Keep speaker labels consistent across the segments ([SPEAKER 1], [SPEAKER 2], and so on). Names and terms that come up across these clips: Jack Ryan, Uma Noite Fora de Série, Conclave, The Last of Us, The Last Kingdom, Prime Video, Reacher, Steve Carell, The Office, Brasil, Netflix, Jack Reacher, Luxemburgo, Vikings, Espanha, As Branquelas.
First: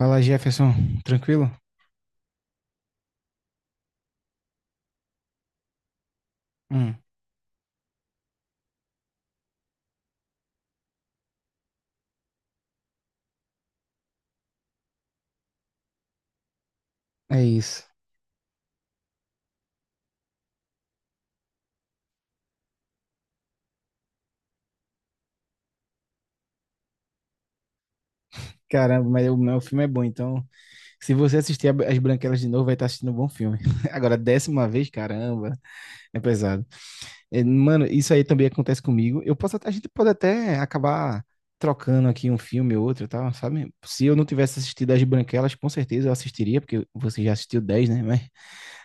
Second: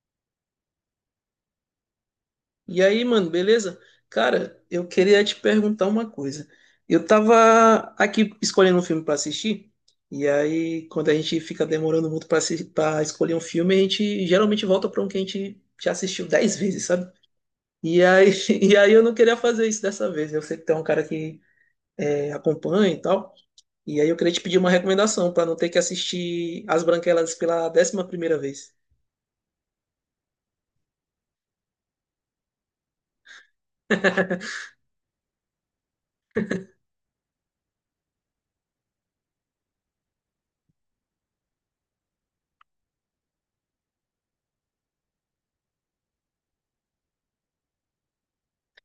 [SPEAKER 1] Fala, Jefferson. Tranquilo?
[SPEAKER 2] E aí, mano, beleza? Cara, eu queria te perguntar uma coisa.
[SPEAKER 1] Hum.
[SPEAKER 2] Eu tava aqui escolhendo um filme pra assistir, e aí quando a gente fica demorando muito pra pra escolher um filme, a gente geralmente volta pra um que a gente já assistiu 10 vezes, sabe?
[SPEAKER 1] É isso.
[SPEAKER 2] E aí, e aí eu não queria fazer isso dessa vez. Eu sei que tem um cara que é, acompanha e tal, e aí eu queria te pedir uma recomendação pra não ter que assistir As Branquelas pela 11ª vez.
[SPEAKER 1] Caramba, mas o meu filme é bom, então. Se você assistir As Branquelas de novo, vai estar assistindo um bom filme. Agora, 10ª vez, caramba, é pesado. É, mano, isso aí também acontece comigo. A gente pode até acabar trocando aqui um filme ou outro, e tal, sabe? Se eu não tivesse assistido As Branquelas, com certeza eu assistiria, porque você já assistiu 10, né?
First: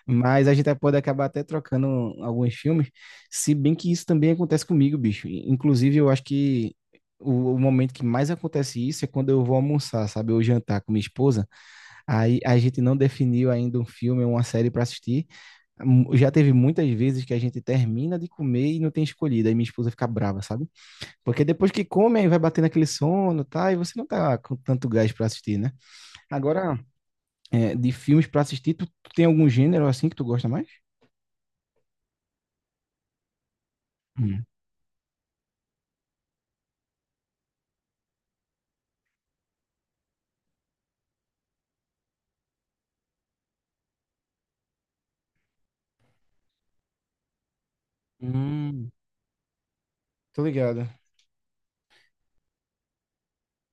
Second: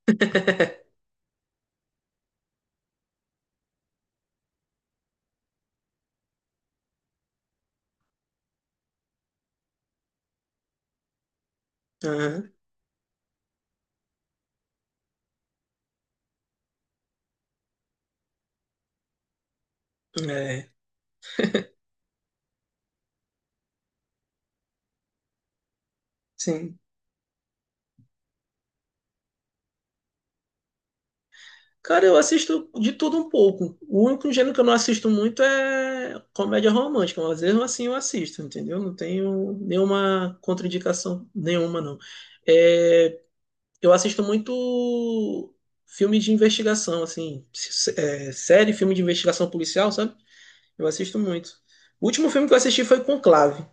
[SPEAKER 1] Mas a gente pode acabar até trocando alguns filmes, se bem que isso também acontece comigo, bicho. Inclusive, eu acho que o momento que mais acontece isso é quando eu vou almoçar, sabe? Ou jantar com minha esposa. Aí
[SPEAKER 2] Aham,
[SPEAKER 1] a gente não definiu ainda um filme ou uma série para assistir. Já teve muitas vezes que a gente termina de comer e não tem escolhido. Aí minha esposa fica brava, sabe?
[SPEAKER 2] é,
[SPEAKER 1] Porque depois que come, aí vai batendo aquele sono, tá? E você não tá com tanto gás para assistir, né?
[SPEAKER 2] sim.
[SPEAKER 1] Agora, de filmes para assistir, tu tem algum gênero assim que tu gosta mais?
[SPEAKER 2] Cara, eu assisto de tudo um pouco. O único
[SPEAKER 1] Hum.
[SPEAKER 2] gênero que eu não assisto muito é comédia romântica, mas mesmo assim eu assisto, entendeu? Não tenho nenhuma contraindicação nenhuma, não. É, eu assisto muito filme de investigação, assim, série,
[SPEAKER 1] Hum,
[SPEAKER 2] filme de investigação policial, sabe?
[SPEAKER 1] tô ligado.
[SPEAKER 2] Eu assisto muito. O último filme que eu assisti foi Conclave.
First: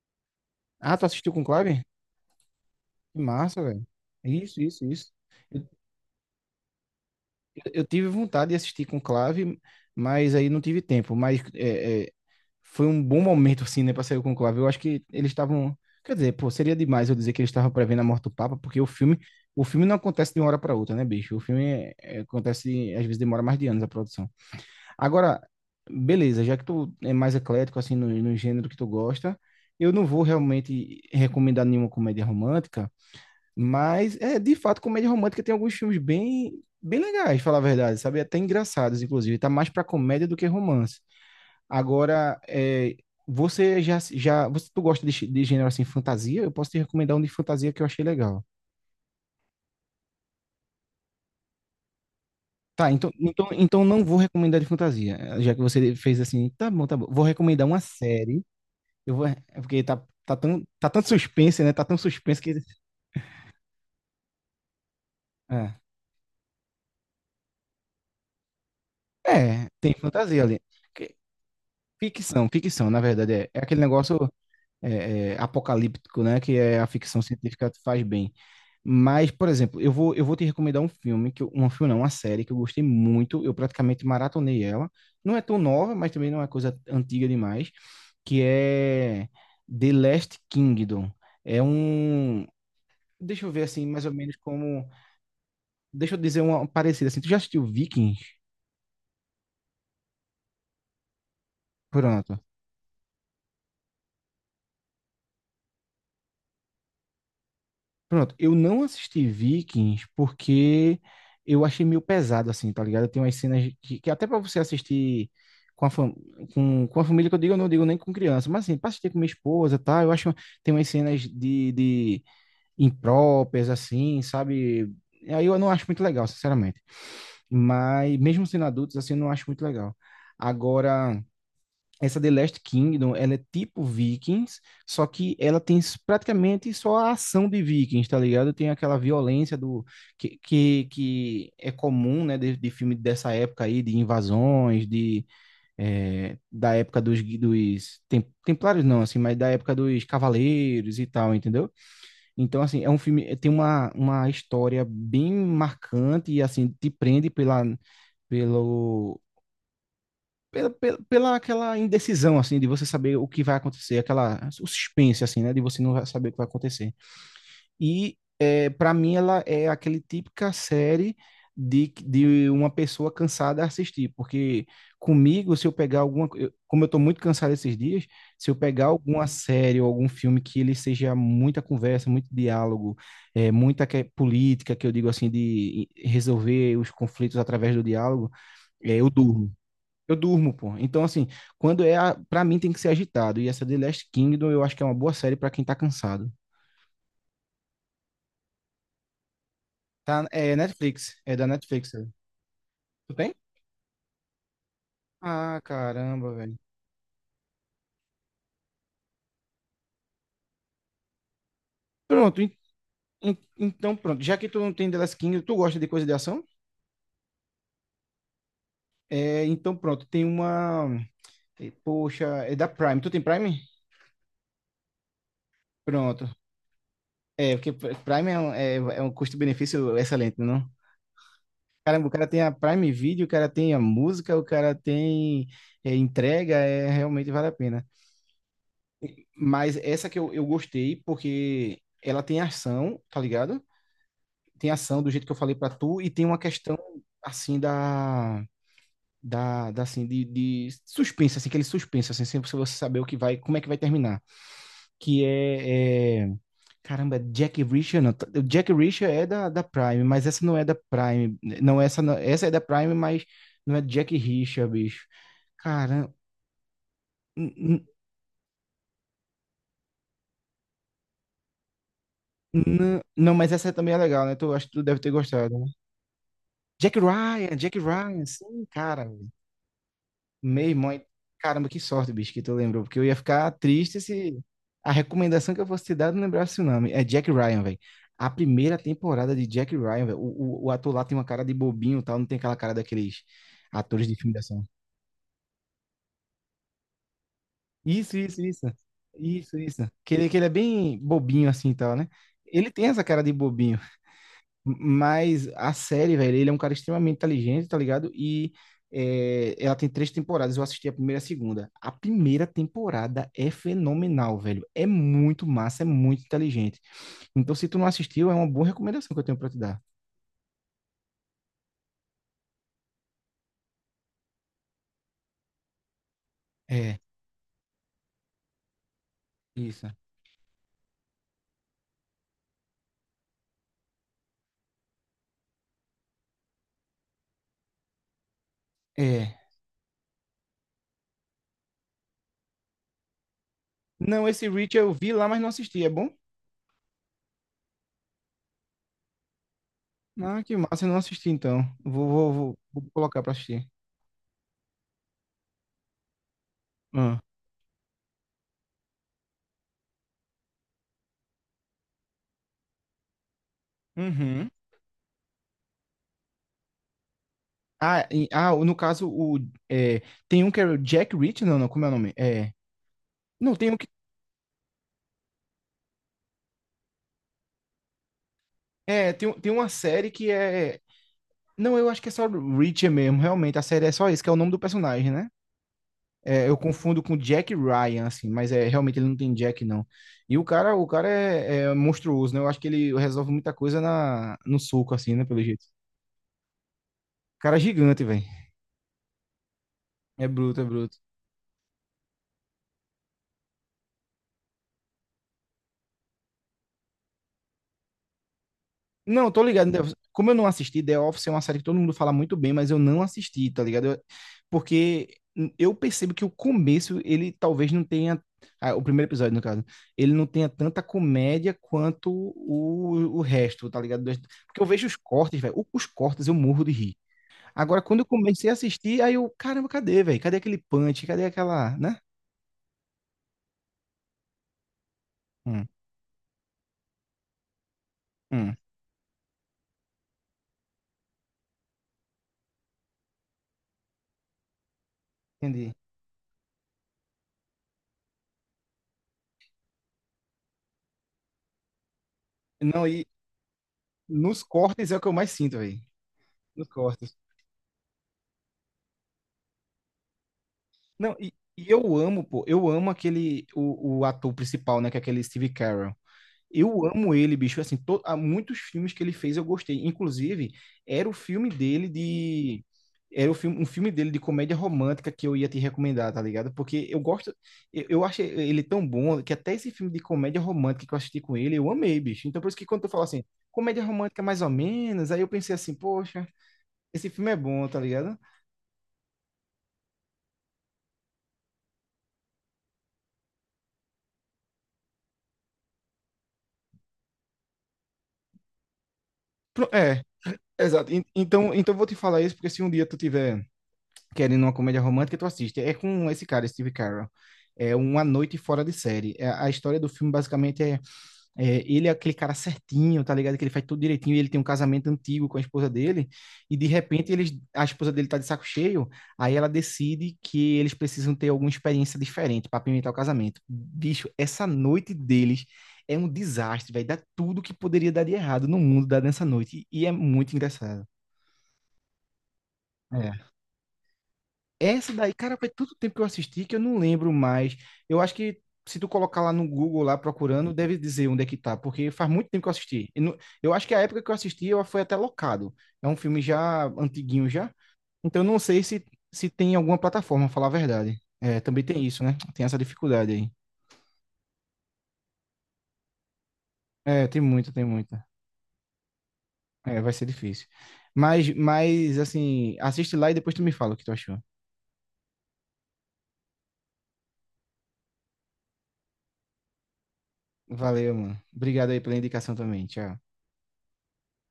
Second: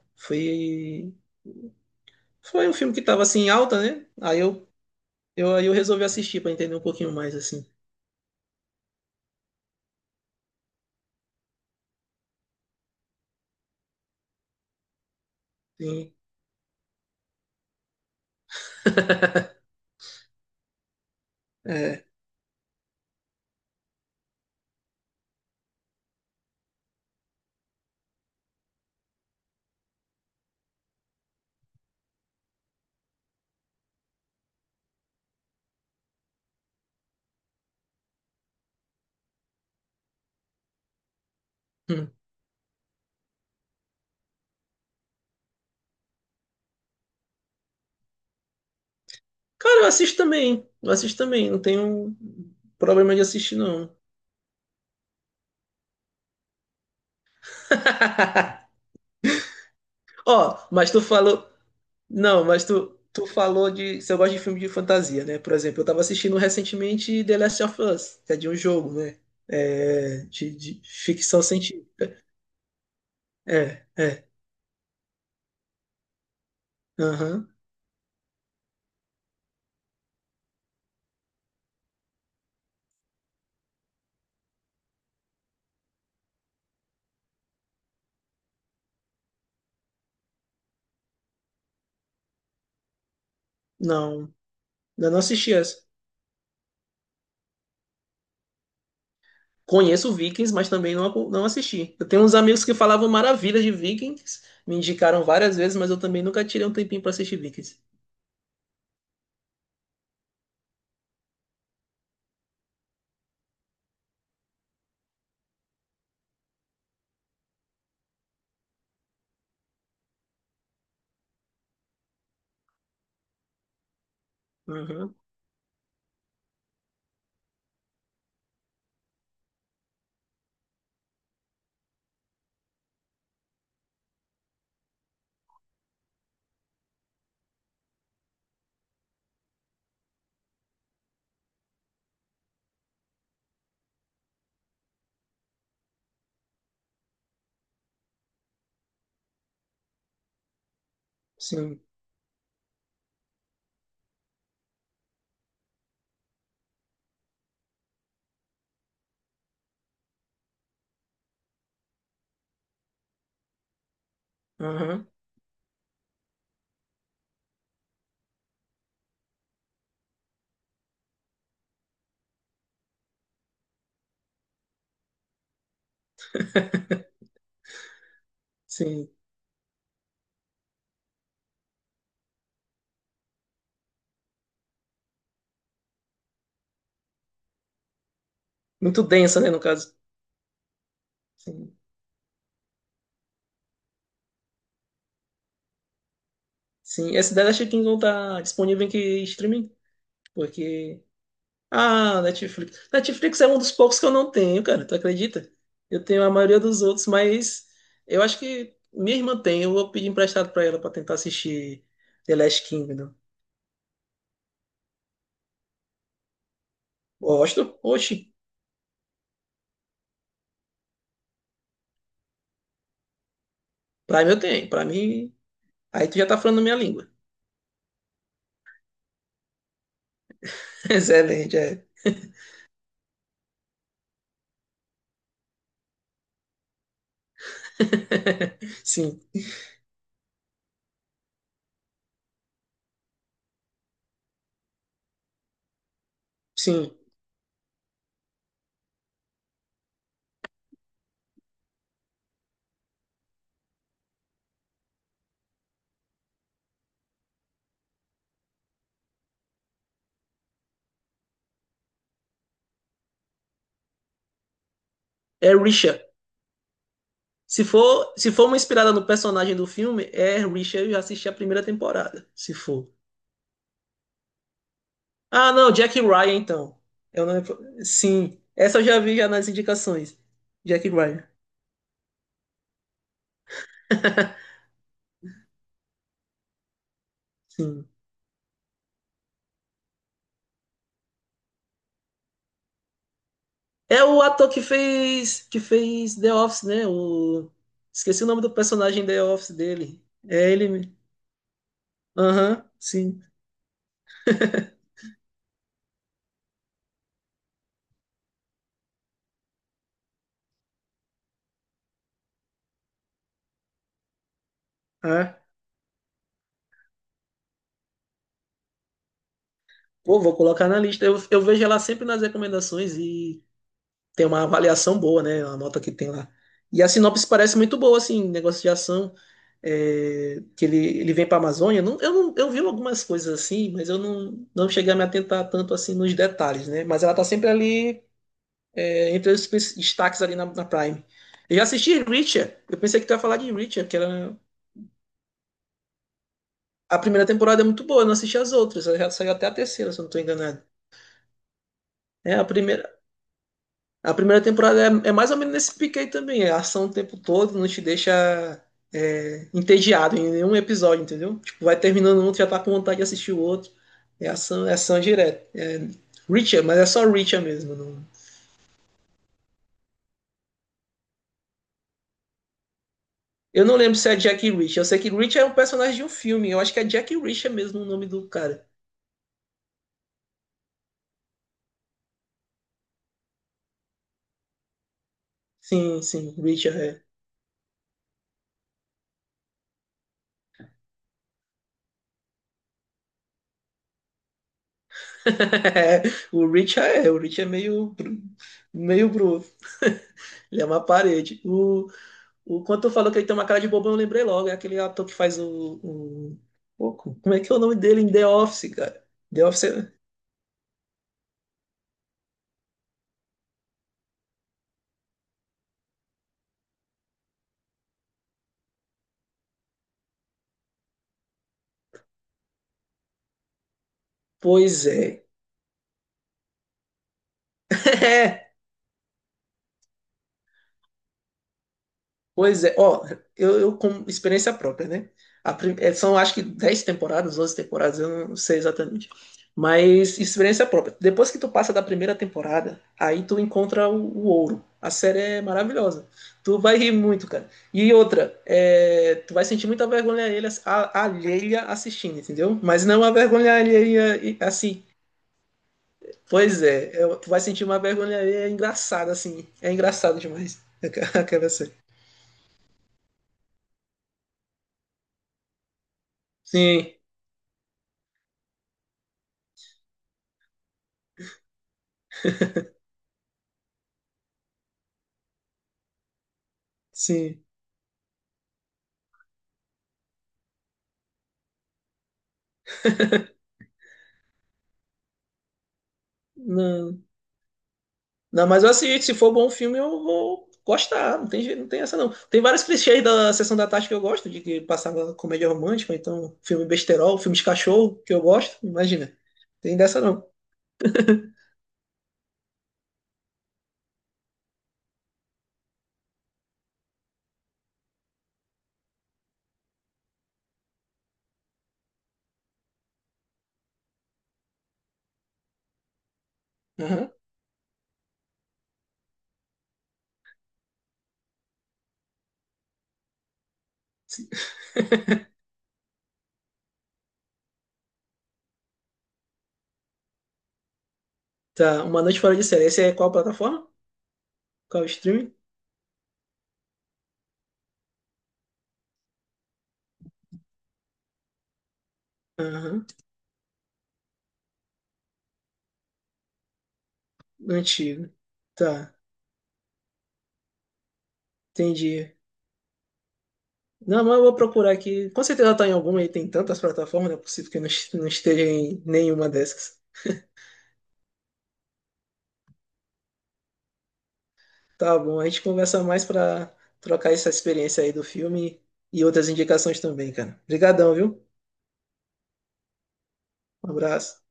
[SPEAKER 1] Ah, tu
[SPEAKER 2] Foi,
[SPEAKER 1] assistiu com clave?
[SPEAKER 2] foi um filme que
[SPEAKER 1] Que
[SPEAKER 2] tava assim em
[SPEAKER 1] massa,
[SPEAKER 2] alta,
[SPEAKER 1] velho.
[SPEAKER 2] né? Aí
[SPEAKER 1] Isso,
[SPEAKER 2] eu,
[SPEAKER 1] isso, isso.
[SPEAKER 2] eu,
[SPEAKER 1] Eu,
[SPEAKER 2] aí eu resolvi assistir pra entender um pouquinho mais, assim.
[SPEAKER 1] eu tive vontade de assistir com clave, mas aí não tive tempo. Mas é, foi um bom momento, assim, né, pra sair com clave. Eu acho que eles estavam.
[SPEAKER 2] Sim,
[SPEAKER 1] Quer dizer, pô, seria demais eu dizer que eles estavam prevendo a morte do Papa, porque o filme não acontece de uma hora pra outra, né, bicho? O filme
[SPEAKER 2] é.
[SPEAKER 1] acontece, às vezes demora mais de anos a produção. Agora, beleza, já que tu é mais eclético assim no gênero que tu gosta, eu não vou realmente recomendar nenhuma comédia romântica, mas é de fato comédia romântica tem alguns filmes bem bem legais, falar a verdade, sabe? É, até engraçados, inclusive, tá mais pra comédia do que romance.
[SPEAKER 2] Hum.
[SPEAKER 1] Agora, você já já você tu gosta de, de gênero assim fantasia? Eu posso te recomendar um de fantasia que eu achei legal.
[SPEAKER 2] Cara, eu assisto também. Eu assisto também. Não tenho
[SPEAKER 1] Tá,
[SPEAKER 2] problema de assistir,
[SPEAKER 1] então
[SPEAKER 2] não.
[SPEAKER 1] não vou recomendar de fantasia, já que você fez assim, tá bom, tá bom. Vou recomendar uma série. É porque
[SPEAKER 2] Ó,
[SPEAKER 1] tá
[SPEAKER 2] mas tu
[SPEAKER 1] tanto
[SPEAKER 2] falou.
[SPEAKER 1] suspense, né? Tá tão suspense
[SPEAKER 2] Não,
[SPEAKER 1] que.
[SPEAKER 2] mas tu falou de. Se eu gosto de filme de fantasia, né? Por
[SPEAKER 1] É,
[SPEAKER 2] exemplo, eu tava assistindo recentemente The Last of Us, que é de um jogo, né?
[SPEAKER 1] é, tem
[SPEAKER 2] É,
[SPEAKER 1] fantasia
[SPEAKER 2] de,
[SPEAKER 1] ali.
[SPEAKER 2] de
[SPEAKER 1] Que-
[SPEAKER 2] ficção científica.
[SPEAKER 1] Ficção, ficção, na verdade. É, aquele
[SPEAKER 2] É,
[SPEAKER 1] negócio
[SPEAKER 2] é.
[SPEAKER 1] apocalíptico, né? Que é a ficção
[SPEAKER 2] Aham.
[SPEAKER 1] científica faz bem. Mas, por exemplo, eu vou te recomendar um filme, que eu, um filme não, uma série que eu gostei muito. Eu praticamente maratonei ela. Não é tão nova, mas também não é coisa antiga demais. Que é The Last Kingdom. É um. Deixa eu ver assim, mais ou
[SPEAKER 2] Não,
[SPEAKER 1] menos como.
[SPEAKER 2] ainda não assisti essa.
[SPEAKER 1] Deixa eu dizer uma parecida assim. Tu já assistiu Vikings?
[SPEAKER 2] Conheço Vikings, mas também não, não assisti. Eu tenho uns
[SPEAKER 1] Pronto.
[SPEAKER 2] amigos que falavam maravilhas de Vikings, me indicaram várias vezes, mas eu também nunca tirei um tempinho pra assistir Vikings.
[SPEAKER 1] Pronto. Eu não assisti Vikings porque eu achei meio pesado, assim, tá ligado? Tem umas cenas que até pra você assistir com a, fam com a família, que eu digo, eu não digo nem com criança, mas assim, pra assistir com minha esposa, tá? Eu acho tem umas cenas de impróprias, assim, sabe? Aí eu não acho muito legal, sinceramente. Mas mesmo sendo adultos, assim, eu não acho muito legal. Agora. Essa The Last Kingdom, ela é tipo Vikings, só que ela tem praticamente só a ação de Vikings, tá ligado? Tem aquela violência do que é comum, né, de filme dessa época aí, de invasões, de da época dos Templários não, assim, mas da época dos Cavaleiros e tal, entendeu?
[SPEAKER 2] Sim.
[SPEAKER 1] Então, assim, é um filme, tem uma história bem marcante e, assim, te prende pela, pelo, pela, pela, pela aquela indecisão, assim, de você saber o que vai acontecer, aquela o
[SPEAKER 2] Aham.
[SPEAKER 1] suspense, assim, né, de você não saber o que vai acontecer. E, para mim, ela é aquele típica série de uma pessoa cansada a assistir, porque comigo, se eu pegar alguma, como eu estou muito cansado esses dias, se eu pegar
[SPEAKER 2] Sim.
[SPEAKER 1] alguma série ou algum filme que ele seja muita conversa, muito diálogo, muita política, que eu digo assim, de resolver os conflitos através do diálogo,
[SPEAKER 2] Muito
[SPEAKER 1] eu
[SPEAKER 2] densa, né,
[SPEAKER 1] durmo.
[SPEAKER 2] no caso.
[SPEAKER 1] Eu durmo, pô. Então, assim,
[SPEAKER 2] Sim.
[SPEAKER 1] quando é. A... Pra mim tem que ser agitado. E essa The Last Kingdom eu acho que é uma boa série pra quem tá cansado.
[SPEAKER 2] Sim. Essa da Last Kingdom tá disponível em que streaming?
[SPEAKER 1] Tá, é
[SPEAKER 2] Porque.
[SPEAKER 1] Netflix. É da Netflix, né?
[SPEAKER 2] Ah, Netflix.
[SPEAKER 1] Tu tem?
[SPEAKER 2] Netflix é um dos poucos que eu não tenho, cara. Tu acredita?
[SPEAKER 1] Ah,
[SPEAKER 2] Eu tenho a
[SPEAKER 1] caramba, velho.
[SPEAKER 2] maioria dos outros, mas eu acho que minha irmã tem. Eu vou pedir emprestado pra ela pra tentar assistir The
[SPEAKER 1] Pronto.
[SPEAKER 2] Last Kingdom.
[SPEAKER 1] Então, pronto. Já que tu não tem The Last Kingdom, tu gosta de coisa de ação?
[SPEAKER 2] Gosto? Oxi.
[SPEAKER 1] É, então, pronto. Tem uma. Poxa, é da Prime. Tu tem Prime?
[SPEAKER 2] Pra mim eu tenho. Pra mim. Aí tu já
[SPEAKER 1] Pronto.
[SPEAKER 2] tá falando minha língua.
[SPEAKER 1] É, porque Prime é um custo-benefício excelente, não?
[SPEAKER 2] Excelente, é.
[SPEAKER 1] Caramba, o cara tem a Prime Video, o cara tem a música, o cara tem entrega, realmente vale a pena.
[SPEAKER 2] Sim.
[SPEAKER 1] Mas essa que eu gostei, porque ela tem ação, tá ligado? Tem ação do jeito que eu falei pra tu, e tem uma questão,
[SPEAKER 2] Sim.
[SPEAKER 1] assim, da... Da assim, de suspense, assim, aquele suspense, assim, sem você saber o que vai, como é que vai terminar. Que é... é... Caramba, é Jack Reacher não. O Jack Reacher é da Prime, mas essa não é da Prime. Não, essa essa é da Prime, mas não é Jack Reacher, bicho.
[SPEAKER 2] É Richard.
[SPEAKER 1] Cara, n-
[SPEAKER 2] Se
[SPEAKER 1] n-
[SPEAKER 2] for, se for uma inspirada no personagem do filme, é Richard, eu já assisti a primeira temporada, se for.
[SPEAKER 1] não, mas essa também é legal, né? Tu, acho que tu deve ter
[SPEAKER 2] Ah,
[SPEAKER 1] gostado.
[SPEAKER 2] não, Jack Ryan, então.
[SPEAKER 1] Jack
[SPEAKER 2] Eu não...
[SPEAKER 1] Ryan, Jack Ryan,
[SPEAKER 2] Sim,
[SPEAKER 1] sim,
[SPEAKER 2] essa eu já
[SPEAKER 1] cara,
[SPEAKER 2] vi já
[SPEAKER 1] velho.
[SPEAKER 2] nas indicações.
[SPEAKER 1] Meu
[SPEAKER 2] Jack
[SPEAKER 1] irmão,
[SPEAKER 2] Ryan,
[SPEAKER 1] caramba, que sorte, bicho, que tu lembrou, porque eu ia ficar triste se a recomendação que eu fosse te dar eu não lembrasse o nome. É Jack Ryan, velho.
[SPEAKER 2] sim.
[SPEAKER 1] A primeira temporada de Jack Ryan, velho. O ator lá tem uma cara de bobinho e tal, não tem aquela cara daqueles
[SPEAKER 2] É
[SPEAKER 1] atores de
[SPEAKER 2] o
[SPEAKER 1] filme de
[SPEAKER 2] ator que
[SPEAKER 1] ação.
[SPEAKER 2] fez, que fez The Office, né? O...
[SPEAKER 1] Isso,
[SPEAKER 2] Esqueci o nome
[SPEAKER 1] isso,
[SPEAKER 2] do
[SPEAKER 1] isso.
[SPEAKER 2] personagem The Office
[SPEAKER 1] Isso, isso.
[SPEAKER 2] dele.
[SPEAKER 1] Que ele é
[SPEAKER 2] É ele mesmo.
[SPEAKER 1] bem bobinho assim e tal, né?
[SPEAKER 2] Aham,
[SPEAKER 1] Ele tem essa cara
[SPEAKER 2] sim.
[SPEAKER 1] de bobinho. Mas a série, velho, ele é um cara extremamente inteligente, tá ligado? E ela tem três temporadas. Eu assisti a primeira e a segunda. A primeira temporada é fenomenal, velho. É
[SPEAKER 2] Ah,
[SPEAKER 1] muito massa, é muito inteligente. Então, se tu não assistiu, é uma boa recomendação que eu tenho pra te dar.
[SPEAKER 2] pô, vou colocar na lista. Eu vejo ela sempre nas recomendações e tem uma avaliação boa, né? A nota que tem lá. E a
[SPEAKER 1] É,
[SPEAKER 2] sinopse parece muito boa, assim, negócio de ação,
[SPEAKER 1] isso.
[SPEAKER 2] que ele vem para a Amazônia. Não, eu, não, eu vi algumas coisas assim, mas eu não, não cheguei a me atentar tanto assim nos detalhes, né? Mas ela tá sempre ali, entre
[SPEAKER 1] É.
[SPEAKER 2] os destaques ali na Prime. Eu já assisti Richard, eu pensei que tu ia falar de Richard, que
[SPEAKER 1] Não,
[SPEAKER 2] era...
[SPEAKER 1] esse Reach eu vi lá, mas não assisti. É bom?
[SPEAKER 2] A primeira temporada é muito boa, eu não assisti as outras, ela já saiu até a terceira, se eu não tô
[SPEAKER 1] Ah, que
[SPEAKER 2] enganado.
[SPEAKER 1] massa, eu não assisti então. Vou, vou,
[SPEAKER 2] É,
[SPEAKER 1] vou, vou colocar pra assistir.
[SPEAKER 2] A primeira temporada é mais ou menos nesse pique aí também. É ação o tempo
[SPEAKER 1] Ah.
[SPEAKER 2] todo, não te deixa entediado em nenhum episódio, entendeu? Tipo, vai terminando um, tu já tá com vontade de assistir o outro.
[SPEAKER 1] Uhum.
[SPEAKER 2] É ação direta. É Reacher, mas é só Reacher mesmo.
[SPEAKER 1] Ah,
[SPEAKER 2] não-
[SPEAKER 1] no caso, é, tem um que é o Jack Reach, não, não, como é o nome? É. Não,
[SPEAKER 2] Eu
[SPEAKER 1] tem
[SPEAKER 2] não
[SPEAKER 1] um.
[SPEAKER 2] lembro se é Jack Reacher. Eu sei que Reacher é um personagem de um filme. Eu acho que é Jack Reacher mesmo o nome do cara.
[SPEAKER 1] É, tem uma série que é. Não, eu acho que é só Reacher mesmo, realmente. A série é só isso, que é o nome do personagem, né?
[SPEAKER 2] Sim, sim,
[SPEAKER 1] É, eu
[SPEAKER 2] Reacher
[SPEAKER 1] confundo com Jack Ryan, assim, mas é realmente ele não tem Jack, não. E o cara é monstruoso, né? Eu acho que ele resolve muita coisa no soco, assim,
[SPEAKER 2] é.
[SPEAKER 1] né? Pelo jeito.
[SPEAKER 2] O Reacher é, o
[SPEAKER 1] O
[SPEAKER 2] Reacher é
[SPEAKER 1] cara é
[SPEAKER 2] meio,
[SPEAKER 1] gigante,
[SPEAKER 2] bru-
[SPEAKER 1] velho.
[SPEAKER 2] meio bruto.
[SPEAKER 1] É bruto,
[SPEAKER 2] Ele
[SPEAKER 1] é
[SPEAKER 2] é uma
[SPEAKER 1] bruto.
[SPEAKER 2] parede. Quando tu falou que ele tem uma cara de bobão, eu lembrei logo. É aquele ator que faz Como é que é o nome dele em The Office, cara?
[SPEAKER 1] Não, tô
[SPEAKER 2] The Office.
[SPEAKER 1] ligado. Como eu não assisti, The Office é uma série que todo mundo fala muito bem, mas eu não assisti, tá ligado? Porque eu percebo que o começo, ele talvez não tenha. O primeiro episódio, no caso, ele não tenha tanta comédia quanto o resto, tá ligado? Porque eu
[SPEAKER 2] Pois
[SPEAKER 1] vejo os
[SPEAKER 2] é.
[SPEAKER 1] cortes, velho. Os cortes eu morro de rir. Agora, quando eu comecei a assistir, aí eu, caramba, cadê, velho? Cadê aquele punch? Cadê aquela, né?
[SPEAKER 2] Pois é, ó, eu com experiência própria, né? A
[SPEAKER 1] Hum,
[SPEAKER 2] prim- eh, são acho que 10 temporadas, 11 temporadas, eu não
[SPEAKER 1] hum,
[SPEAKER 2] sei exatamente. Mas experiência própria. Depois que tu passa da primeira temporada, aí tu encontra o ouro. A série é
[SPEAKER 1] entendi.
[SPEAKER 2] maravilhosa. Tu vai rir muito, cara. E outra, tu vai sentir muita vergonha alheia, alheia assistindo, entendeu? Mas
[SPEAKER 1] Não,
[SPEAKER 2] não
[SPEAKER 1] e
[SPEAKER 2] a vergonha alheia
[SPEAKER 1] nos
[SPEAKER 2] assim.
[SPEAKER 1] cortes é o que eu mais sinto, velho.
[SPEAKER 2] Pois
[SPEAKER 1] Nos
[SPEAKER 2] é,
[SPEAKER 1] cortes.
[SPEAKER 2] tu vai sentir uma vergonha alheia engraçada, assim. É engraçada demais.
[SPEAKER 1] Não, e,
[SPEAKER 2] Aquela
[SPEAKER 1] e
[SPEAKER 2] série.
[SPEAKER 1] eu amo, pô, eu amo aquele, o ator principal, né, que é aquele Steve Carell. Eu
[SPEAKER 2] Sim,
[SPEAKER 1] amo ele, bicho, assim, há muitos filmes que ele fez eu gostei. Inclusive, era o filme dele de... Era o filme, um filme dele de comédia romântica que eu ia te recomendar, tá ligado? Porque eu gosto,
[SPEAKER 2] sim.
[SPEAKER 1] eu acho ele tão bom que até esse filme de comédia romântica que eu assisti com ele, eu amei, bicho. Então, por isso que quando tu fala assim, comédia romântica mais ou menos, aí eu pensei assim, poxa,
[SPEAKER 2] Não.
[SPEAKER 1] esse filme é bom, tá ligado?
[SPEAKER 2] Não, mas eu assisto. Se for bom filme, eu vou gostar. Não tem essa, não. Tem vários clichês da Sessão da Tarde que eu gosto, de que passava comédia romântica, ou então filme besterol, filme de cachorro, que eu gosto. Imagina. Tem dessa,
[SPEAKER 1] É,
[SPEAKER 2] não.
[SPEAKER 1] exato. Então eu vou te falar isso porque se um dia tu tiver querendo uma comédia romântica, tu assiste. É com esse cara, Steve Carell. É Uma Noite Fora de Série. É, a história do filme basicamente ele é aquele cara certinho, tá ligado? Que ele faz tudo direitinho, e ele tem um casamento antigo com a esposa dele, e de
[SPEAKER 2] Aham.
[SPEAKER 1] repente eles, a esposa dele tá de saco cheio. Aí ela decide que eles precisam ter alguma experiência diferente para apimentar o casamento. Bicho, essa noite deles é um desastre, velho. Dá tudo que poderia dar de errado no mundo dá nessa noite e é muito engraçado.
[SPEAKER 2] Tá, Uma Noite Fora de Série. Esse é qual plataforma? Qual
[SPEAKER 1] Essa daí,
[SPEAKER 2] streaming?
[SPEAKER 1] cara, faz tanto tempo que eu assisti que eu não lembro mais. Eu acho que se tu colocar lá no Google, lá procurando, deve dizer onde é que tá, porque faz muito tempo que eu
[SPEAKER 2] Aham.
[SPEAKER 1] assisti. Eu acho que a época que eu assisti, eu foi até locado. É um filme já antiguinho já.
[SPEAKER 2] Antigo.
[SPEAKER 1] Então eu não sei se,
[SPEAKER 2] Tá,
[SPEAKER 1] se tem alguma plataforma, falar a verdade. É, também tem isso,
[SPEAKER 2] entendi.
[SPEAKER 1] né? Tem essa dificuldade aí.
[SPEAKER 2] Não, mas eu vou procurar aqui. Com certeza tá em alguma aí. Tem tantas
[SPEAKER 1] É,
[SPEAKER 2] plataformas, não
[SPEAKER 1] tem
[SPEAKER 2] é possível
[SPEAKER 1] muita,
[SPEAKER 2] que
[SPEAKER 1] tem
[SPEAKER 2] não est-
[SPEAKER 1] muita.
[SPEAKER 2] não esteja em nenhuma
[SPEAKER 1] É,
[SPEAKER 2] dessas.
[SPEAKER 1] vai ser difícil. Mas, assim, assiste lá e depois tu me fala o que tu achou.
[SPEAKER 2] Tá bom, a gente conversa mais pra trocar essa experiência aí do filme e outras indicações também, cara.
[SPEAKER 1] Valeu,
[SPEAKER 2] Obrigadão,
[SPEAKER 1] mano.
[SPEAKER 2] viu?
[SPEAKER 1] Obrigado aí pela indicação também. Tchau.
[SPEAKER 2] Um abraço.